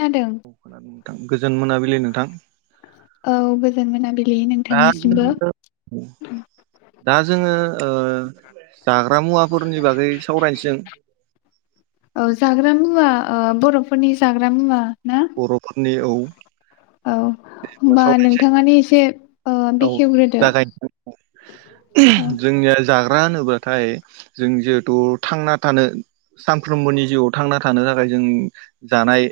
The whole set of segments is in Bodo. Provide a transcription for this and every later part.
खोनादों औ गोजोन मोनाबि लि नोंथां औ गोजोन मोनाबिलि दा नोंथांनिसिमबो जोङो दा जोङो ओ जाग्रा मुवाफोरनि बागै सावरायनोसै औ जाग्रा मुवा ओ बर'फोरनि जाग्रा मुवा ना बर'फोरनि औ औ दे होनबा होमबा सावरायनोसै नोंथाङानो एसे ओ औ बेखेवग्रोदो जाय औ जोंनिया जाग्रा ग्रा होनोब्लाथाय जों जिहेथु थांना थानो सानफ्रोमबोनि जिउआव थांना थानो थाखाय जों जानाय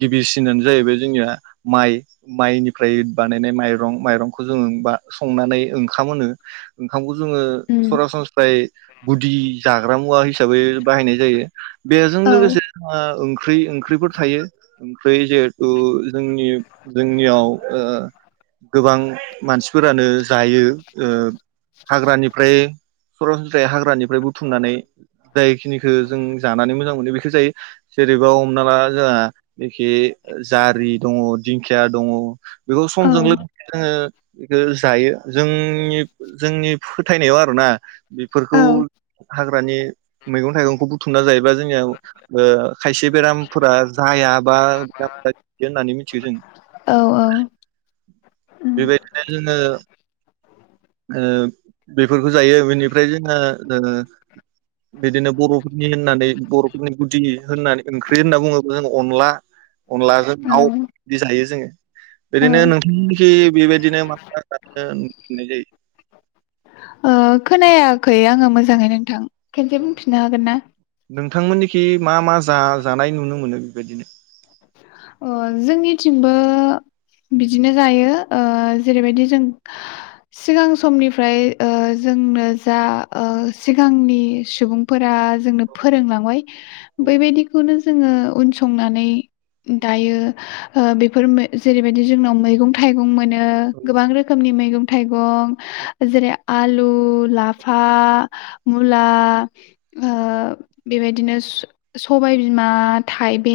गिबिसिनानो जाहैबाय जोंनिया माइ माइनिफ्राय बानायनाय माइरं माइरंखौ जों बा संनानै ओंखाम होनो ओंखामखौ जोङो सरासनस्रायै गुदि जाग्रा मुवा हिसाबै बाहायनाय जायो बेजों औ लोगोसे जोंहा ओंख्रि ओंख्रिफोर थायो ओंख्रि जिहेथु जोंनि जोंनियाव ओ गोबां मानसिफोरानो जायो ओ हाग्रानिफ्राय सरासनस्रायै हाग्रानिफ्राय बुथुमनानै जायखिनिखौ जों जानानै मोजां मोनो बेखौ जायो जेरैबा हमना ला जोंहा एखि जारि दंङ खिया दंङ बेखौ औ समजों लोगोसे जोंङो बेखौ जायो जोंनि जोंनि फोथायनायाव आरोना औ बेफोरखौ हाग्रानि मैगं थाइगंखौ बुथुमना जायोबा जोंनियाव ओ खायसे बेरामफोरा जाया बा बेरामफोरा होननानै मिथियो जों औ बे बायदिनो जोंङो ओ बेफोरखौ जायो बेनिफ्राय जोंङो ओ बिदिनो बर'फोरनि होननानै बर'फोरनि गुदि होननानै ओंख्रि होनना बुंङोब्ला जों अनला अनलाजों औ दाव दि जायो जोंङो औ ओरैनो नोंथांखि [unintelligible] जायो ओ खोनायाखै आंङो मोजांङै नोंथां । खेनसे बुंफिननो हागोन ना? थांमोननिखि मा मा जा जानाय नुनो मोनो बेबायदिनो? अ जोंनिथिंबो बिदिनो जायो ओ जेरैबायदि जों सिगां समनिफ्राय ओ जोंनो जा ओ सिगांनि सुबुंफोरा जोंनो फोरोंलांबाय औ बैबायदिखौनो जो जोंङो उन संनानै दायो। यो ओ बेफोर मै जेरैबाय जोंनाव मैगं थाइगं मोनो। यो औ गोबां रोखोमनि मैगं थाइगं जेरै आलु लाफा मुला ओ बेबायदिनो स-सबाय बिमा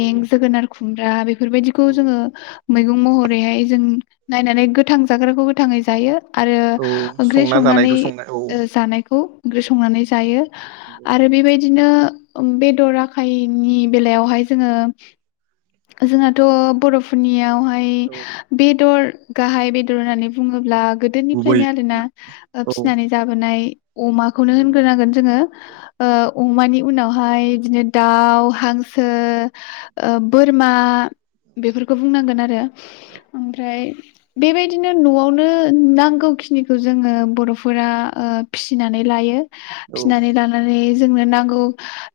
औ जोगोनार खुमब्रा बे बेफोर बायदिखौ औ जोंङो मैगं महरैहाय जों नायनानै गोथां जाग्राखौ गोथांङै जायो। आरो औ ओंख्रि संना संनानै जानायखौ संनाय औ ओ जानायखौ ओंख्रि संनानै जायो। आरो बे बाय दिनो ओम बेदर आखायनि बेलायावहाय जोंङो जोंहाथ' बर'फोरनियावहा नाय औ बेदर गाहाय बेदर होननानै बुंङो ब्ला गुबै गोदोनिफ्रायनो आरोना ओ औ फिसिनानै जाबोनाय अमा खौनो औ होनग्रोनांगोन जोंङो ओ अमानि उनावहाय दिनो दाव, हांसो ओ बोर मा बेफोरखौ बुंनांगोन आरो ओमफ्राय बे बायदिनो न'आवनो नांगौखिनिखौ जोंङो बर'फोरा ओ फिसिनानै लायो। औ फिसिनानै लानानै जोंनो नांगौ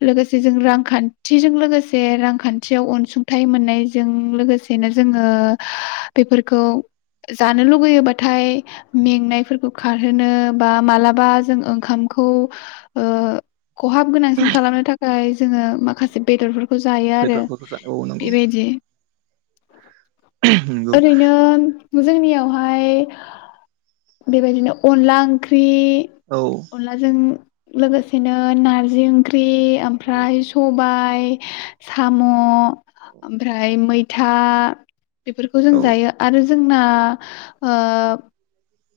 लोगोसे जों रांखान्थिजों लोगोसे रांखान्थियाव अनसुं थाइ मोननायजों लोगोसेनो जोंङो बेफोरखौ जानो लुुबैयोबाथाय मेंनायफोरखौ खारहोनो बा मालाबा जों ओंखामखौ ओ खहाब गोनांसिन खालामनो थाखाय जोंङो माखासे बेदरफोरखौ जायो आरो। बेदरफोरखौ जा औ नंगौ बेबायदि नंगौ ओरैनो जोंनियावहाय उम बेबायदिनो अनला ओंख्रि औ अनलाजों लोगोसेनो नारजि ओंख्रि औ ख्रिओमफ्राय सबायाइ ओमफ्राय साम' ओमफ्राय मै था बेफोरखौ जों जायो आरो जोंना ओ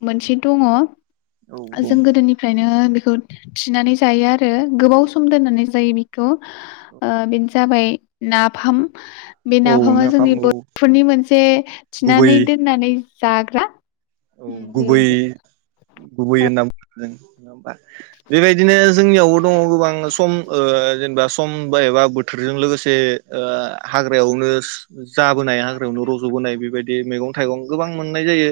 मोनसे दङ औ बुं जों गोदोनिफ्रायनो बेखौ खौ थिनानै जायो आरो यो औ गोबाव सम दोननानै जायो बेखौ ओ बेनो जाबाय ना फाम बे औ नाफामा नाफाम जोंनि औ बर'फोरनि मोनसे गुबै थिनानै दोननानै जाग्रा औ उम गुबै बेबायदि गुबै होनना बुं जों नङा होमबा? बेबायदिनो जोंनियावबो दङ गोबां सम ओ जेनेबा सम बा एबा बोथोरजों लोगोसे ओ हाग्रायावनो जाबोनाय हाग्रायावनो रज' बोनाय बेबायदि बि मैगं थाइगं गोबां मोननाय जायो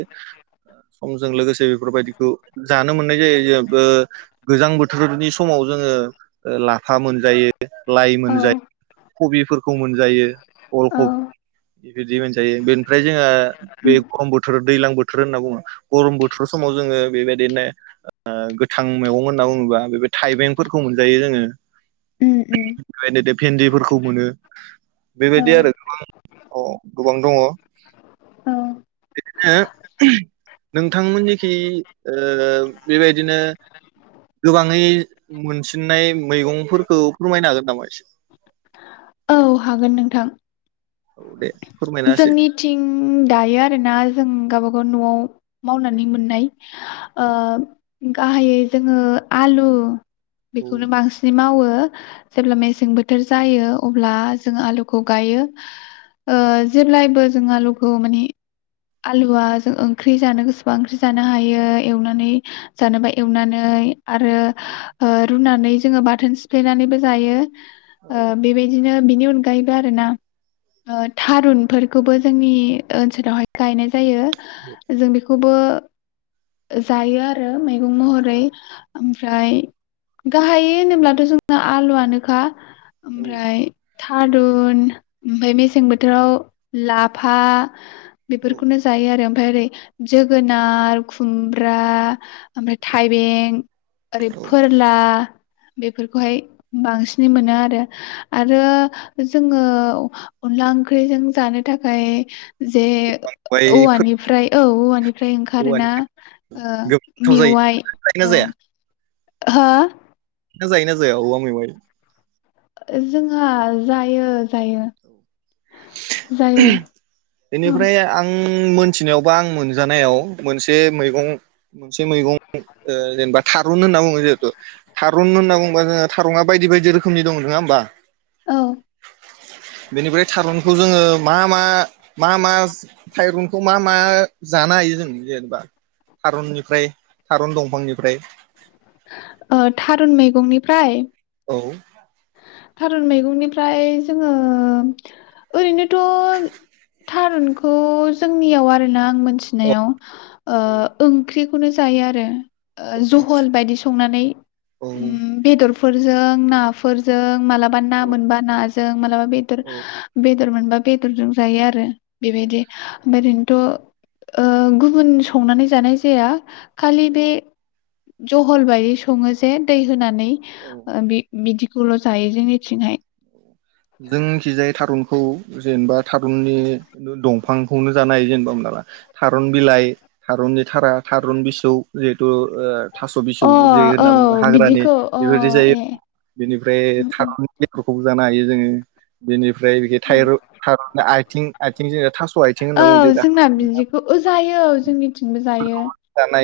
समजों लोगोसे बेफोरबायदिखौ जानो मोननाय जायो जेबो ओ गोजां बोथोरनि समाव जोङो लाफा मोनजायो लाइ औ मोनजायो कबिफोरखौ मोनजायो अल औ खब बिदि मोनजायो बेनिफ्राय जोङो बे खम बोथोर दैलां बोथो बोथोर होनना बुङो गरम बोथोर समाव जोङो बेबायदिनो ओ गोथां मैगं होनना बुङोबा बे थाइबेंफोरखौ मोनजायो जोङो उम उम बेबायदिनो भेन्दिफोरखौ मोनो औ बेबायदि आरो गोबां औ गोबां दङ औ हो नोंथांमोननिखि ओ बेबायदिनो गोबाङै मोनसिननाय मैगंफोरखौ फोरमायनो हागोन नामा एसे औ हागोन नोंथां औ दे । जोंनिथिं दायो आरोना जों गावब गाव । नआव मावनानै मोननाय ओ गाहायै जोङो आलु औ बेखौनो बांसिनै मावो जेब्ला मेसें बोथोर जायो अब्ला जों आलुखौ गायो ओ जेब्लायबो जों आलुखौ माने आलुआ जों ओंख्रि जानो गोसोबा ओंख्रि जानो हायो एवनानै जानोबा एवनानै । आरो ओ रुना नानै जोङो बाथोन सिफ्लेनानैबो जायो औ । ओ बेबायदिनो । नि अनगायैबो आरो ना । ओ औ थारुन खौबो जोंनि ओनसोलावहाय गायनाय जायो जों बेखौबो जायो आरो महरै ओम ओमफ्राय गाहाय होनोब्लाथ जोंना आलुआनोखा औ ओमफ्राय थारुन ओमफ्राय मेसें बोथोराव लाफा औ बेफोरखौनो जायो आरो ओमफ्राय ओरै जोगोनार खुमब्रा ओमफ्राय थाइबें ओरै औ फोरला बेफोरखौहाय बांसिन बि मोनो आरो आरो जोङो अनला ओंख्रिजों । जानो थाखाय जे औवाइफोर औवानिफ्राय औ औवानिफ्राय औवानि ओंखारोना गोबां गोथाव जायो मेवाइ जायोना औ। जाया हा? ना जों जायो ना जाया औवा मेवाय जोंहा जायो जायो। जायो औ बेनिफ्राय आं आं मोनथिनायावबा आं मोनजानायाव मोनसे मैगं मोनसे मैगं जेनेबा थारुन होनना बुङो जिहेथु थारुन होनना बुंबा जोङो थारुना बायदि बायदि रोखोमनि दं नङा होमबा? औ बेनिफ्राय खौ जोङो मा मा, मा मा थायरनखौ मा मा जानो हायो जों जेनेबा थारुननिफ्राय थारुन दंफांनिफ्राय थारुन मैगंनिफ्राय? औ। थारुन मैगंनिफ्राय जोङो ओरैनोथ' थारुनखौ जोंनियाव आरोना आं औ मोनथिनायाव ओ ओंख्रि खौनो जायो आरो। ओ जहल बायदि संनानै औ उम बेदरफोर फोरजों नाफो फोर जों माला बा ना औ मोनबा ना ज जों मालाबा बेदर औ बे बेदर मोनबा बेदरजों जायो आरो। बेबादिे मेरिन थ' ओ गुबुन संनानै जानाय जाया खालि औ बे जहल बायदि सङो जे दै होनानै औ ओ बे बिदि सुल' जायो जोंनिथिंहाय। जोंनिखिजाय थारुनखौ जेनेबा थारुननि दंफांखौनो जानाय जेनेबा मोन थारुन बिलाइ, थारुननि थारा, थारुन बिसौ जिहेथु ओ थास' बिसौ अ जे औ होनना बुङो हाग्रानि बिदिखौ अ बेफोरबादि जायो। ए बेनिफ्राय उम था उम खौबो जानो हायो जोङो। बेनि फ्राय बिदि थायरु थारुन आथिं आथिं जों थास' आथिं होनना बुंडों जे औ दा जोंना बिदिखौ ओ जायो औ जोंनिथिंबो [unintelligible] जायो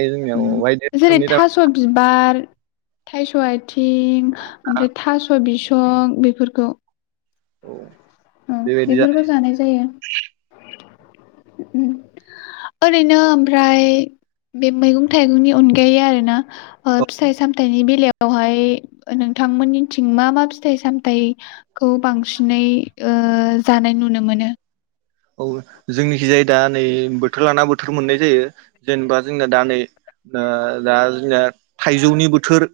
जोंनियाव बायदि रोखोमनि थाइस' आथिं ओमफ्राय थास' बिस सं बेफोरखौ। औ। औ बेफोरखौ जानाय जायो। उम ओरैनो ओमफ्राय बे मैगं थाइगंनि अनगायै आरो ना ओ औ फिथाइ सामथाइनि बेलायाव यावहाय नोंथांमोननिथिं मा मा फिथाइ सामथाइ खौ बांसिनै ओ जानाय नुनो मोनो । औ, जोंनिखि जाय दा नै बोथोर लाना बोथोर मोननाय जायो। जेनेबा जोंनाया दा नै दा जोंनिया थाइजौनि बोथोर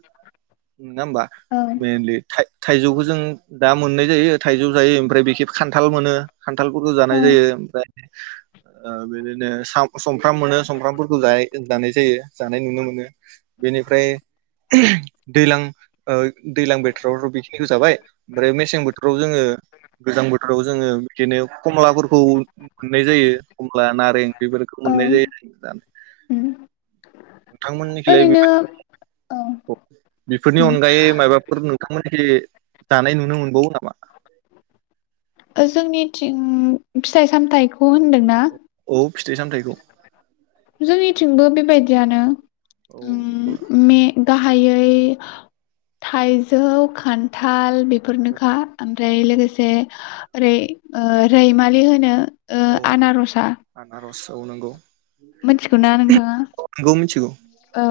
नङा होमबा? औ मेइनलि थाइ थाइजौखौ जों दा मोननाय जायो थायजौ जायो। ओमफ्राय बेखि खान्थाल मोनो खान्थालफोरखौ जा औ नाय जायो ओ बिदिनो सफ्राम मोनो सुमफ्रामफोरखौ जायो जों जानाय जायो जानाय नुनो मोनो बेनिफ्राय दैलां ओ दैलां बोथोरावथ' बेखिनिखो जाबाय ओमफ्राय मेसें बोथोराव जोङो गोजां बोथोराव जोङो बिदिनो खमलाफोरखौ मोननाय जायो ख मला नारें बेफोरखौ औ मोननाय जायो [unintelligible] नोंथांमोननिखैलाय बे ओरैनो औ उम बेफोरनि अनगायै मायबाफोर नोंथांमोनथि जानाय नुनो मोनबावो नामा? जोंनिथिं फिथाइ सामथाइखौ होनदों ना? औ फिथाइ सामथाइखौ जोंनिथिंबो बेबायदियानो औ उम मे गाहायै थाइजौ खान्थाल औ बेफोरनोखा ओमफ्राय औ लोगोसे ओरै ओ रैमालि होनो ओ औ आनारसा आनारस औ नंगौ मोनथिगौ ना नोंथाङा? नंगौ मिथिगौ औ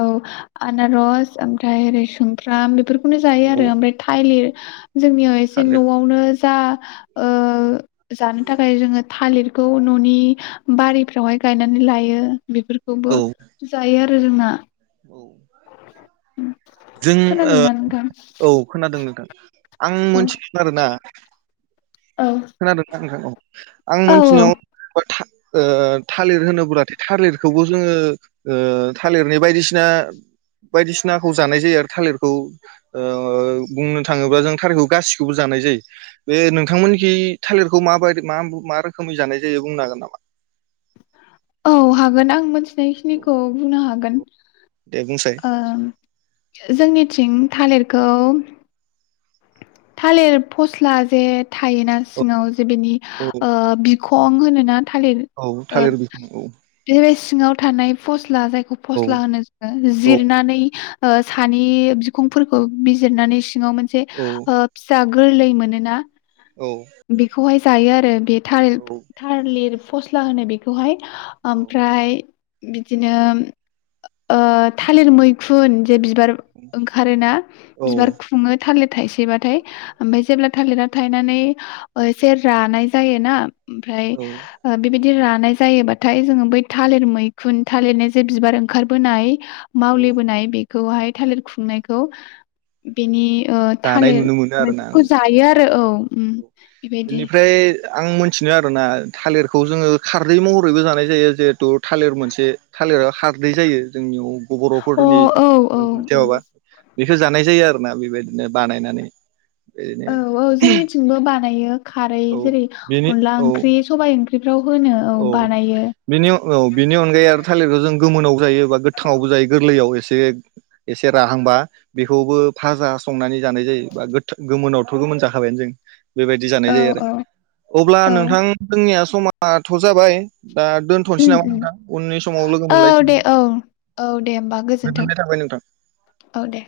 आनारस ओमफ्राय ओरै सुमफ्राम बेफोर खौनो जायो औ आरो ओमफ्राय थाइलिर जोंनियाव एसे थालिर न'आवनो जा ओ जानो थाखाय जोङो थालिर खौ न'नि बारिफ्रावहाय गायनानै लायो। औ बेफोरखौबो जायो। [unintelligible] जों खोनादोंना नोंथां ओ औ खोनादों नोंथां। आं औ मोनथिगोन आरो ना औ खोनादों ना नोंथां औ आं औ मिथिनायाव था ओ थालिर होनोब्लाथाय थालिरखौबो जोङो ओ थालिरनि बायदिसि ना बायदिसिनाखौ जानाय जायो आरो थालिरखौ ओ बुंनो थाङोब्ला जों थालिरखौ गासिखौबो जानाय जायो बे नोंथांमोनखि थालिरखौ माबाय मा मा रोखोमै जानाय जायो बुंनो हागोन नामा? औ हागोन आं मोनथि थिनाय औ खिनिखौ बुंनो हागोन। औ दे बुंसाय ओ जोंनिथिं थालिरखौ थालिर फस्ला जे थायोना औ सिङाव बेनि औ ओ बि खं होनोना थालिर औ थालिर बिफां [unintelligible] औ बेबायस सिङाव थानाय फस्ला जायखौ बेखौ औ फस्ला होनो जोङो औ जिरनानै ओ सानि बिखुंफोरखौ बिजिरनानै सिङाव मोनसे औ फिसा गोरलै मोनोना औ बेखौहाय जायो आरो आरो बे थालिर औ थालिर फस्ला होनो बिखौहाय ओमफ्राय बिदिनो ओ थालिर मैखुन जे बिबार ओंखारोना औ बिबार खुङो थालिर थायसेबाथाय ओमफ्राय जेब्ला थालिरा थायनानै ओ सेर रानाय जायोना ओमफ्राय औ ओ बेबादि बिदि रानाय जायोबाथाय जोङो बै थालिर मैखुन थालिरनि जे बिबार ओंखारबोनाय औ मावलिबोनाय बेखौहाय थालिर खुंनायखौ बिनि ओ जानाय थालिर नुनो मोनो आरोना मैगंखौ औ जायो आरो औ ओम औ बेनिफ्राय आं मोनथिनो आरोना थालिरखौ जोङो खारदै महरैबो जानाय जायो जिहेतु थालिर मोनसे थालिराव हा खारदै जायो जोंनियाव अ बर'फोरनिथि औ औ मोनसे उम माबा बेखौ जानाय जायो आरोना बेबायदिनो बानायनानै बिदिनो औ औ जोंनिथिंबो बार हायो खारै औ जेरै बेनि अनला औ ओंख्रि सबाइ ओंख्रि औ बिनि औ बिनि अनगायै आरो थालिरखौ जों गोमोनाव जायो बा गोथाङावबो जायो गोरलैयाव एसे एसे एसे राहांबा बेखौबो फाजा संनानै जानाय जायो बा गोमोनावथ' गोमोन जाखाबायानो जों बेबायदि जानाय औ जायो आरो औ अब्ला औ नोंथां जोंनिया माथ' जाबाय दा दोनथ'नोसै उम नामा उम नोंथां उननि समाव लोगो औ दे मोनलायसिगोन औ औ दे होमबा गोजोन्थों गोजोननाय थाबाय नोंथां औ दे